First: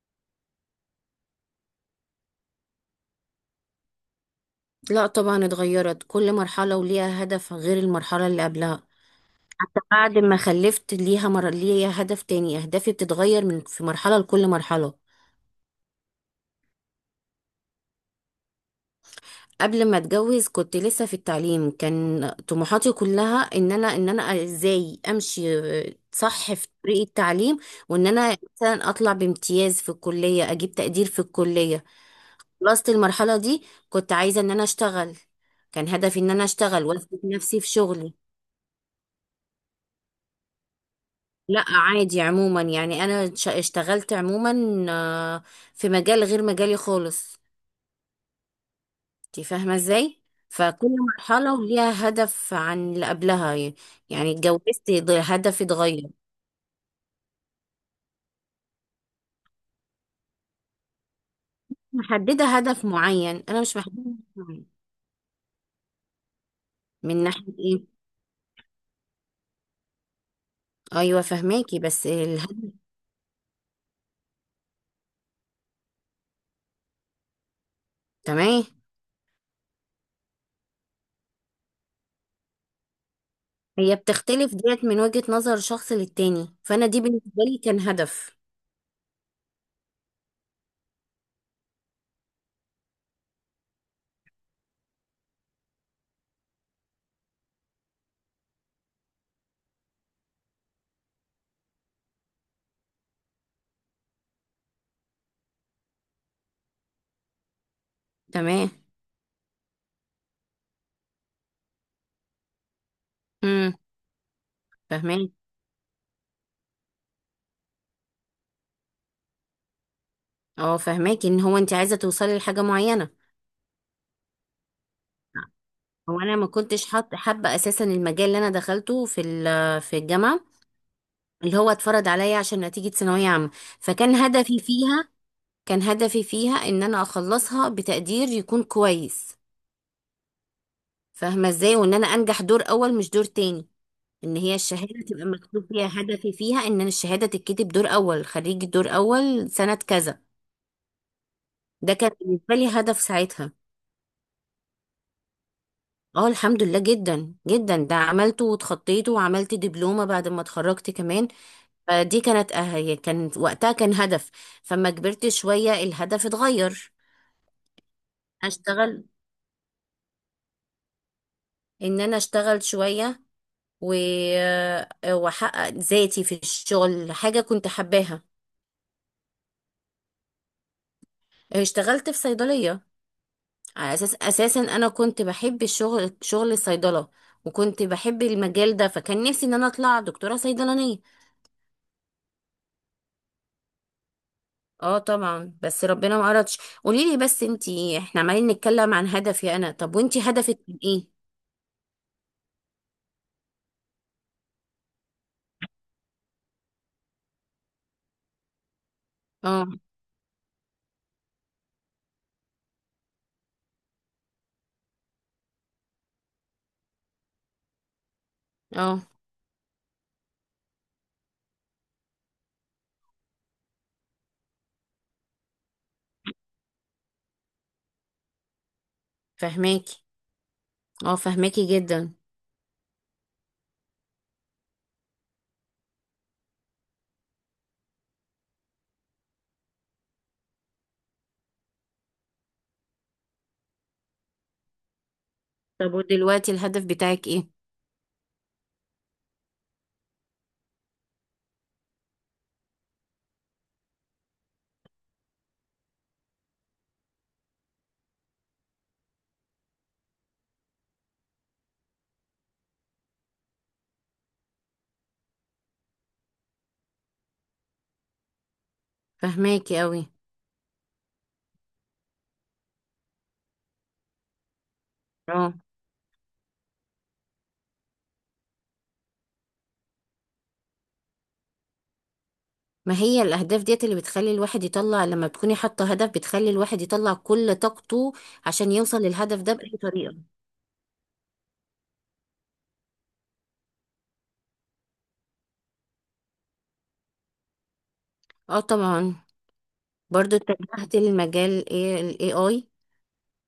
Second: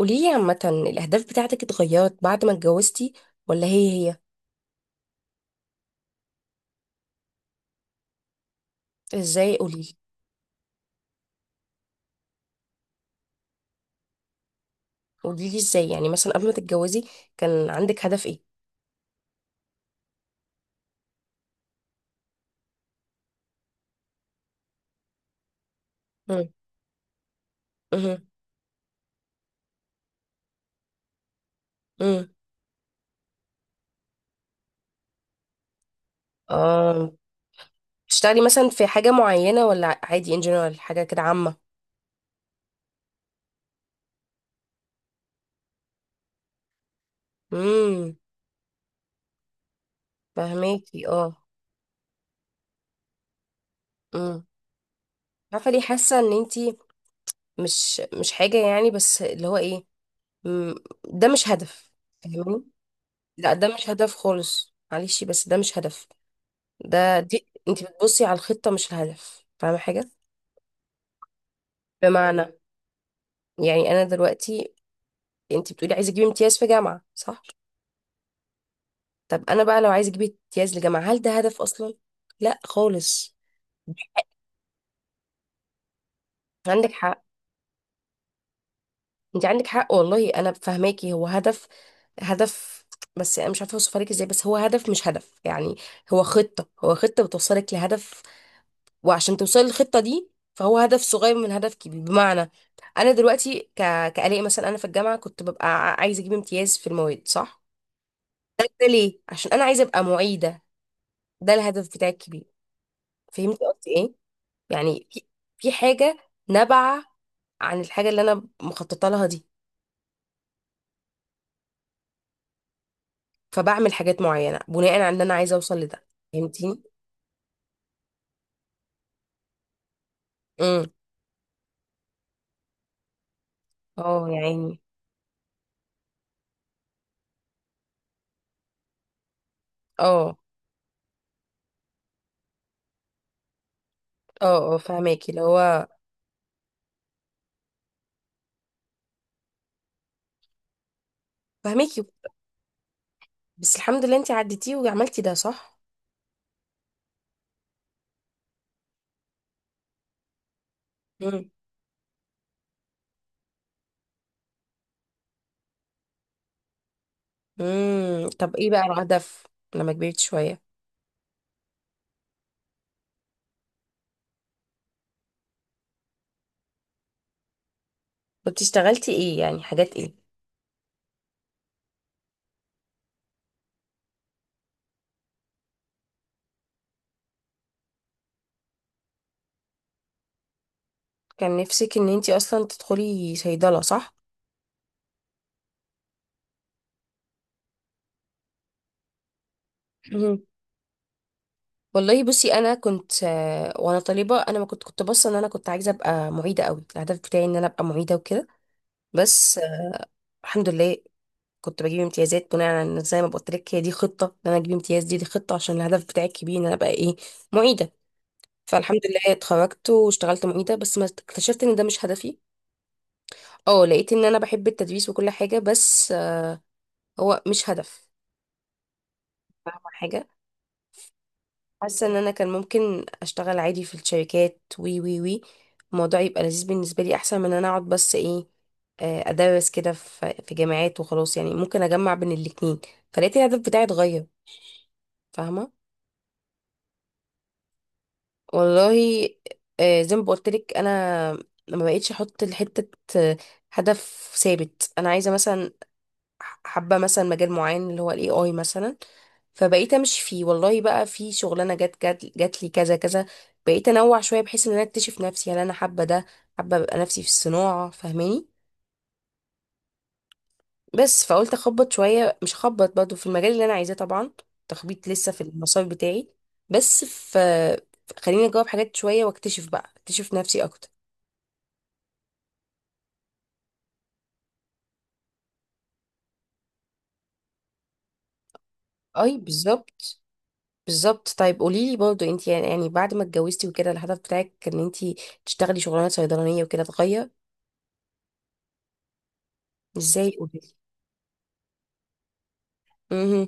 قوليلي عامة الأهداف بتاعتك اتغيرت بعد ما اتجوزتي، ولا هي هي؟ لا طبعا اتغيرت، كل مرحلة وليها هدف غير المرحلة اللي قبلها. ازاي؟ حتى قوليلي. بعد ما خلفت ليها هدف تاني، أهدافي بتتغير من في مرحلة لكل مرحلة. قوليلي ازاي، يعني مثلا قبل ما تتجوزي كان عندك هدف ايه؟ قبل ما اتجوز كنت لسه في التعليم، كان طموحاتي كلها ان انا ازاي امشي مم. صح في طريق التعليم، وان مم. انا مثلا اطلع بامتياز في الكلية، اجيب تقدير في الكلية. مم. خلصت المرحلة دي، كنت عايزة ان انا اشتغل. كان هدفي ان انا اشتغل اه، واثبت نفسي في شغلي. تشتغلي مثلا في حاجة معينة ولا عادي in general حاجة كده عامة؟ لا عادي عموما، يعني انا اشتغلت عموما، آه، في مجال غير مجالي خالص. امم. انت فاهمه ازاي. فكل فهماكي اه. مرحله وليها هدف عن اللي قبلها، يعني امم. اتجوزت، هدفي عارفة ليه اتغير. حاسة ان انتي مش حاجة، يعني بس اللي هو ايه؟ مم. ده مش هدف. محدده فاهماني؟ هدف معين، لا، انا ده مش مش محدده هدف هدف معين. خالص، معلش، بس ده مش هدف. من دي ناحيه انت ايه؟ بتبصي على الخطة مش الهدف. فاهمة حاجة؟ ايوه فهماكي بس بمعنى الهدف. يعني انا دلوقتي، انت بتقولي عايزة اجيب امتياز في جامعة، صح؟ تمام. طب انا بقى لو عايزة اجيب امتياز لجامعة هل ده هدف اصلا؟ لا خالص. هي بتختلف ديت من وجهه نظر شخص للتاني، فانا عندك دي حق، بالنسبه لي كان هدف. انت عندك حق والله، انا فاهماكي، هو هدف، هدف. بس انا مش عارفة اوصفها لك ازاي، بس هو هدف مش هدف يعني. هو خطة، هو خطة بتوصلك لهدف. وعشان توصلي للخطة دي فهو هدف صغير من هدف كبير. بمعنى انا دلوقتي كآلاء مثلا، انا في الجامعة كنت ببقى عايزة اجيب امتياز في المواد، صح؟ ده تمام. ده ليه؟ عشان انا عايزة ابقى معيدة. ده الهدف بتاعي الكبير. فهمتي امم قصدي ايه؟ يعني في فهماكي. في حاجة نابعة عن الحاجة اللي انا مخططة لها دي. اه فهماكي ان هو انت عايزه توصلي لحاجه معينه. فبعمل حاجات معينة بناء على ان انا عايزة اوصل لده. هو انا ما فهمتيني؟ كنتش حاط حابه اساسا المجال اللي انا دخلته في الجامعه، امم. اللي هو اتفرض عليا عشان نتيجه ثانويه عامه. فكان اه، يا هدفي عيني. فيها كان هدفي فيها ان انا اخلصها بتقدير يكون كويس. اه، فاهمه ازاي، وان انا انجح دور اول مش دور تاني. ان هي اه، اه، الشهاده تبقى فهماكي اللي مكتوب هو فيها هدفي فيها ان أنا الشهاده تتكتب دور اول، خريج دور اول سنه كذا. ده فهماكي. كان بالنسبه لي هدف ساعتها. بس الحمد لله انت عديتيه وعملتي ده، صح؟ اه الحمد لله جدا جدا، ده عملته واتخطيته، وعملت دبلومه بعد ما اتخرجت كمان. مم. فدي كانت هي كان وقتها كان هدف. فما كبرت شوية الهدف اتغير. امم. طب ايه بقى اشتغل، الهدف لما كبرت شوية؟ ان انا اشتغل شوية و... واحقق ذاتي في الشغل، حاجة كنت حباها. كنت اشتغلتي ايه، يعني حاجات ايه؟ اشتغلت في صيدلية، على اساس اساسا انا كنت بحب الشغل، شغل الصيدلة، وكنت بحب المجال ده. فكان نفسي ان انا اطلع دكتورة صيدلانية. كان نفسك ان انتي اصلا تدخلي صيدلة، صح؟ اه طبعا بس ربنا ما اردش. قولي لي بس انتي، احنا عمالين نتكلم عن هدفي انا، طب وانتي مهم. هدفك كان ايه؟ والله بصي، انا كنت وانا طالبة، انا ما كنت باصة ان انا كنت عايزة ابقى معيدة قوي. الهدف بتاعي ان انا ابقى معيدة وكده. بس، اه الحمد لله. كنت بجيب امتيازات بناء على إن، زي ما قلت لك، هي دي خطة ان انا اجيب امتياز. دي خطة عشان الهدف بتاعي الكبير ان انا ابقى ايه؟ معيدة. فالحمد اه لله اتخرجت واشتغلت معيدة، بس ما اكتشفت ان ده مش هدفي. اه، لقيت ان انا بحب التدريس وكل حاجة، بس، هو مش هدف. فاهمة فهماكي. حاجة؟ اه فهماكي حاسة جدا. ان انا كان ممكن اشتغل عادي في الشركات وي وي وي، الموضوع يبقى لذيذ بالنسبة لي احسن من ان انا اقعد بس ايه، ادرس كده في جامعات وخلاص. يعني ممكن اجمع بين الاتنين. فلقيت الهدف بتاعي اتغير. فاهمة؟ طب ودلوقتي الهدف بتاعك ايه؟ والله، زي ما بقولتلك، انا ما بقيتش احط لحتة، آه، هدف ثابت. انا عايزة مثلا، حابه مثلا مجال معين اللي هو الاي اي مثلا، فبقيت امشي فيه. والله بقى في شغلانه جت جت جات لي كذا كذا. بقيت انوع شويه بحيث ان انا اكتشف نفسي هل انا حابه ده، حابه ابقى نفسي في الصناعه. فاهماني؟ فهماكي قوي. بس فقلت اخبط شويه، مش اخبط برضه في المجال اللي انا عايزاه طبعا، تخبيط لسه في اه. المسار بتاعي، بس في، خليني اجاوب حاجات شويه واكتشف بقى اكتشف نفسي اكتر. ما هي الاهداف ديت اللي بتخلي الواحد يطلع، لما بتكوني حاطه هدف بتخلي الواحد يطلع كل طاقته عشان يوصل اي، للهدف ده باي طريقه. بالظبط. بالظبط، طيب قولي لي برضه، انت يعني بعد ما اتجوزتي وكده الهدف بتاعك ان انت تشتغلي شغلانه صيدلانيه وكده اتغير؟ اه طبعا. ازاي؟ برضو قولي لي. اتجهت للمجال ايه، الاي اي. امم.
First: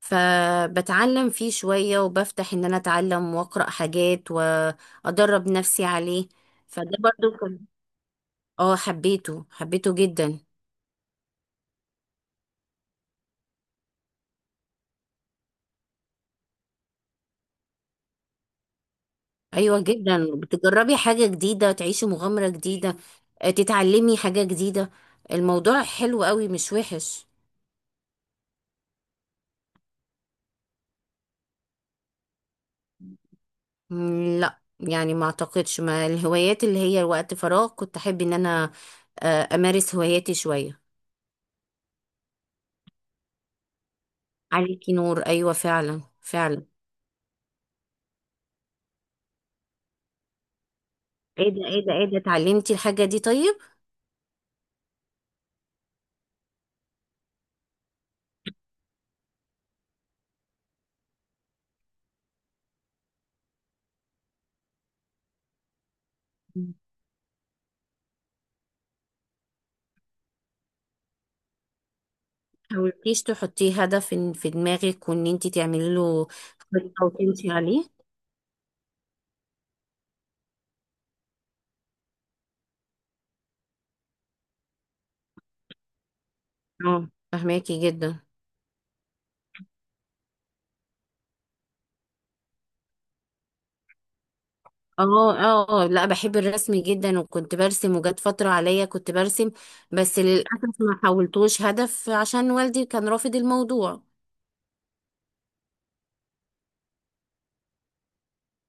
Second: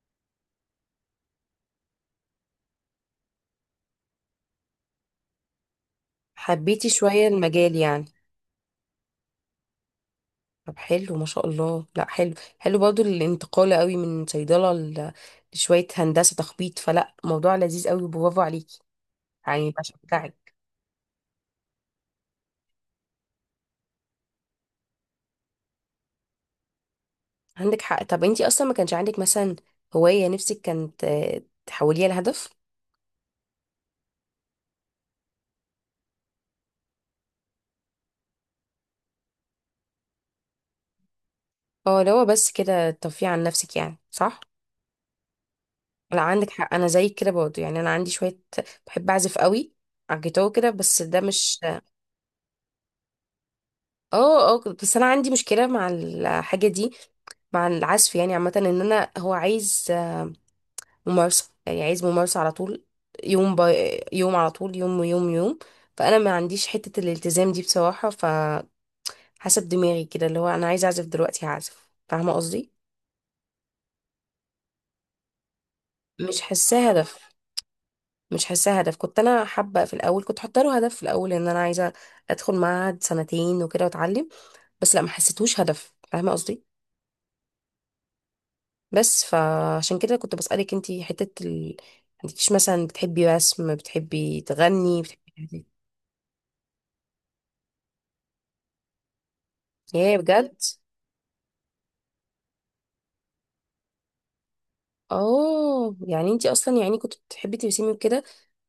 فبتعلم فيه شويه، وبفتح ان انا اتعلم واقرا حاجات وادرب نفسي عليه. حبيتي فده شويه برضو كان المجال يعني؟ اه، حبيته حبيته جدا. طب حلو ما شاء الله، لا حلو، حلو برضه الانتقال قوي من صيدله لشويه هندسه تخبيط، فلا، موضوع لذيذ قوي، برافو عليكي، يعني ايوه جدا، بشجعك. بتجربي حاجه جديده، تعيشي مغامره جديده، تتعلمي حاجه جديده. الموضوع حلو قوي، مش وحش. عندك حق. طب انت اصلا ما كانش عندك مثلا هوايه نفسك كانت، تحوليها لهدف؟ لا يعني ما اعتقدش، ما الهوايات اللي هي وقت فراغ، كنت احب ان انا امارس هواياتي شويه. اه، لو بس كده ترفيه عن نفسك يعني، صح. عليكي نور، ايوه فعلا لا، عندك فعلا. حق، انا زيك كده برضه، يعني انا عندي شويه بحب اعزف قوي على الجيتار كده، بس ده ايه مش. ده ايه ده ايه ده اتعلمتي الحاجه دي طيب؟ اه، اه، بس انا عندي مشكله مع الحاجه دي، مع العزف يعني عامه، ان انا هو عايز ممارسه، يعني عايز ممارسه على طول، يوم يوم على طول، يوم يوم يوم. فانا ما عنديش مم. حته الالتزام دي بصراحه، فحسب دماغي كده، اللي هو انا عايز اعزف دلوقتي هعزف. فاهمه قصدي؟ حاولتيش تحطيه هدف في دماغك، وان انت تعملي له مش حاساه خطه هدف. وتمشي عليه؟ مش حاساه هدف. كنت انا حابه في الاول، كنت حاطه له هدف في الاول ان انا عايزه ادخل معهد سنتين وكده واتعلم. بس لا، ما حسيتهوش هدف. فاهمه قصدي؟ اه فهماكي جدا. بس فعشان كده كنت بسالك انتي حته انتيش مثلا بتحبي رسم، بتحبي تغني، اه بتحبي الحاجات دي؟ اه لا بحب الرسم جدا، وكنت برسم، وجات فترة عليا كنت برسم. ايه، بس بجد؟ للأسف ما حولتوش هدف عشان والدي كان رافض الموضوع. اه، يعني انتي اصلا يعني كنت بتحبي ترسمي وكده،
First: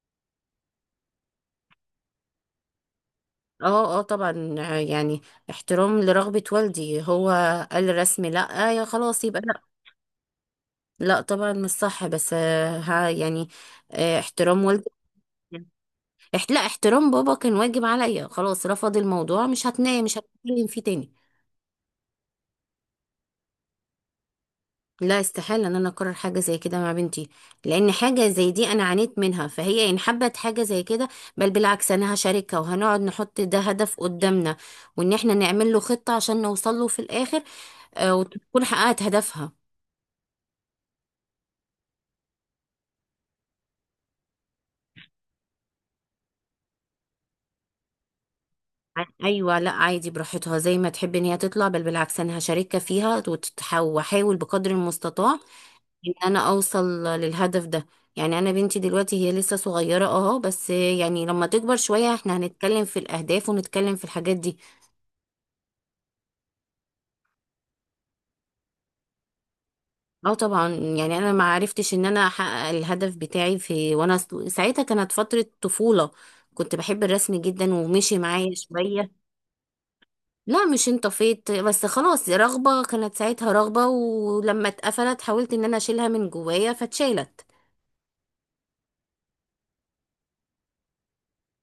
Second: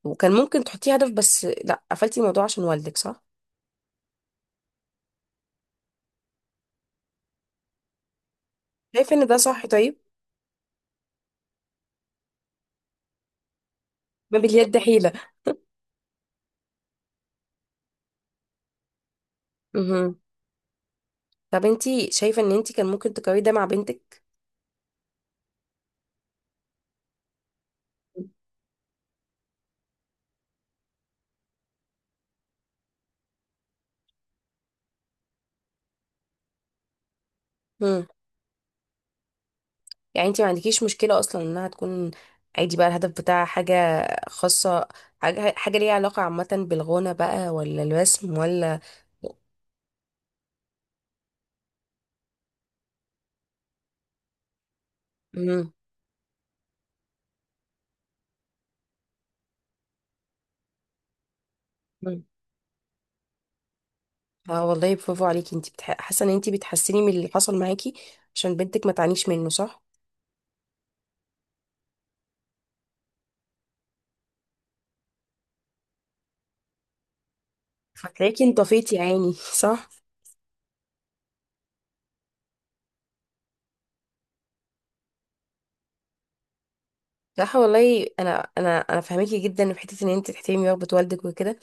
وكان ممكن تحطيه هدف بس لا قفلتي الموضوع عشان والدك، صح؟ اه اه طبعا يعني احترام لرغبة والدي، هو قال الرسم لا، يا شايفه خلاص ان ده يبقى لا. صح؟ طيب. لا طبعا مش صح، بس ها يعني ما احترام باليد والدي. حيله. لا، احترام بابا كان واجب عليا. خلاص رفض الموضوع، مش هتنام مش مهم. هتكلم فيه تاني. طب انتي شايفه ان انتي كان ممكن تقرري ده مع بنتك؟ لا استحالة ان انا اكرر حاجة زي كده مع بنتي، لان حاجة زي دي انا عانيت منها. فهي ان حبت حاجة زي كده، بل بالعكس انا هشاركها، وهنقعد نحط ده هدف قدامنا، وان احنا نعمل له خطة عشان نوصل له في الاخر، مهم. وتكون حققت هدفها. يعني انت ما عندكيش مشكلة اصلا انها تكون عادي بقى، الهدف بتاعها حاجة خاصة، حاجة ليها علاقة عامة بالغنى بقى، ولا الرسم، ولا؟ ايوه لا عادي، براحتها زي ما تحب ان هي تطلع. بل بالعكس انا هشاركها فيها، واحاول بقدر المستطاع مم. ان انا اوصل للهدف ده. يعني انا بنتي دلوقتي هي لسه صغيرة اه، بس يعني لما تكبر شوية مم. احنا هنتكلم في الاهداف ونتكلم في الحاجات دي. اه والله، برافو عليكي، انت حاسة ان انت بتحسني من اللي حصل معاكي عشان بنتك ما تعانيش منه، صح؟ اه طبعا، يعني انا ما عرفتش ان انا احقق الهدف بتاعي في، وانا ساعتها كانت فترة طفولة. كنت بحب الرسم جدا ومشي فتلاقيكي معايا انطفيتي يا شوية. عيني صح. لا مش انطفيت، بس خلاص رغبة كانت ساعتها رغبة، ولما اتقفلت حاولت ان انا اشيلها من جوايا فاتشالت. صح والله، انا فاهماكي جدا في حته ان انت تحترمي رغبه والدك وكده.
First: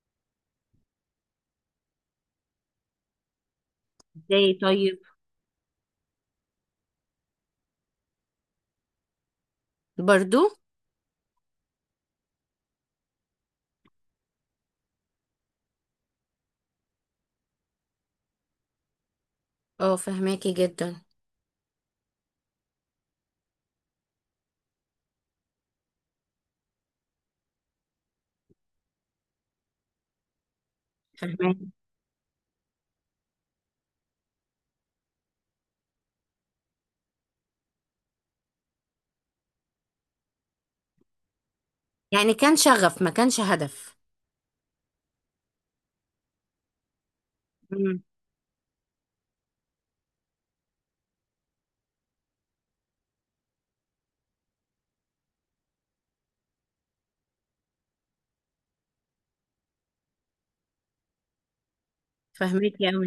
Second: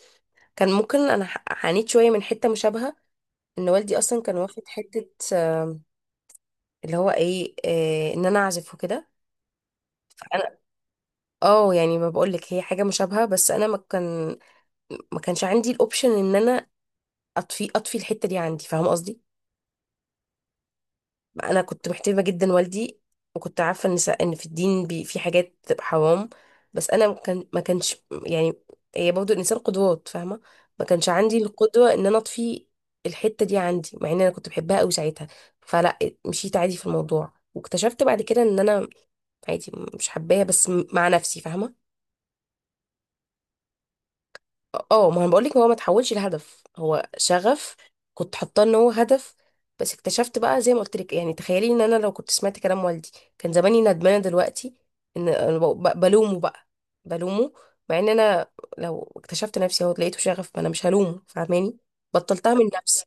كان ممكن انا عانيت شويه من حته مشابهه، ان والدي اصلا كان ازاي واخد طيب؟ حته. آم، اللي هو ايه، ان انا اعزف وكده. برضو. انا، اه يعني ما بقولك، هي حاجه مشابهه، بس انا ما كانش عندي الاوبشن ان انا اطفي الحته دي عندي. فاهمه قصدي؟ اه فهماكي جدا. انا كنت محترمه جدا والدي، وكنت عارفه ان ان في الدين بي في حاجات بتبقى حرام. بس انا ما كانش، يعني، هي برضه الانسان قدوات فاهمه، ما كانش عندي فهماكي. القدوه ان انا اطفي الحته دي عندي، مع ان انا كنت بحبها قوي ساعتها. فلا، مشيت عادي في الموضوع، واكتشفت بعد كده ان انا عادي مش حباها بس مع نفسي. فاهمه؟ يعني كان شغف ما كانش هدف. اه، ما انا بقولك هو ما تحولش لهدف، هو شغف. امم. كنت حاطاه ان هو هدف، بس اكتشفت بقى. زي ما قلت لك يعني، تخيلي ان انا لو كنت سمعت كلام والدي كان زماني ندمانه دلوقتي، ان انا بلومه بقى، بلومه، مع ان انا لو اكتشفت نفسي اهو لقيته شغف، ما انا مش هلومه. فاهماني؟ بطلتها من فهماكي نفسي.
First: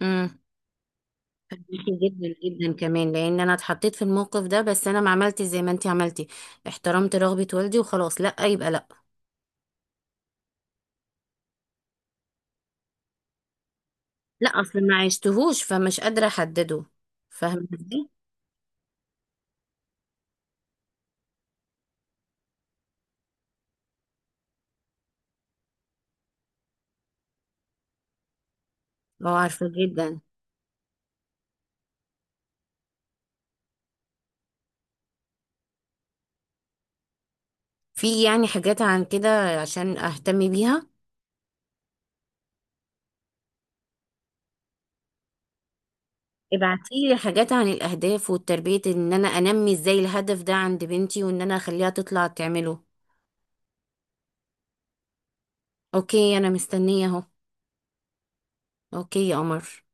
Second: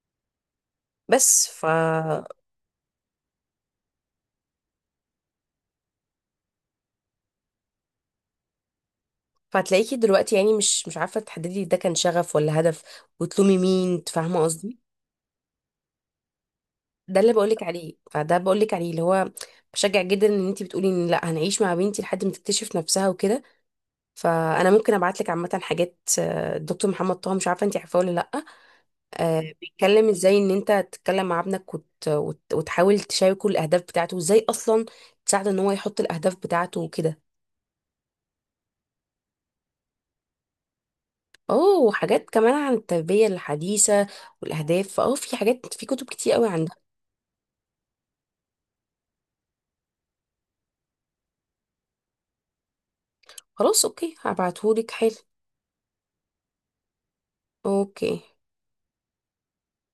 قوي. بس جدا جدا كمان، لان انا اتحطيت في الموقف ده، بس انا ما عملتش زي ما انت عملتي. احترمت رغبة والدي وخلاص، لا يبقى لا. فهتلاقيكي دلوقتي يعني مش عارفه تحددي ده كان شغف ولا هدف، وتلومي مين. فاهمه لا قصدي؟ اصل ما عشتهوش، فمش قادرة احدده. ده اللي بقولك فاهمة عليه، ازاي؟ فده بقولك عليه اللي هو بشجع جدا ان انتي بتقولي ان لا هنعيش مع بنتي لحد ما تكتشف نفسها وكده. فانا ممكن ابعت لك عامه حاجات، الدكتور محمد طه مش عارفه انتي عارفاه ولا لا، اه عارفة بيتكلم جدا. ازاي ان انت تتكلم مع ابنك وتحاول تشاركه الاهداف بتاعته وازاي اصلا تساعده ان هو يحط الاهداف بتاعته وكده. في يعني حاجات عن كده عشان اهتم بيها. اوه، وحاجات كمان عن التربيه الحديثه والاهداف، اه، في حاجات في كتب كتير قوي عندها. ابعتيلي حاجات عن الاهداف والتربية، ان انا انمي ازاي الهدف ده عند بنتي، وان انا اخليها تطلع تعمله. خلاص، اوكي، هبعتهولك. حلو. اوكي انا مستنية اهو. اوكي. اوكي يا قمر.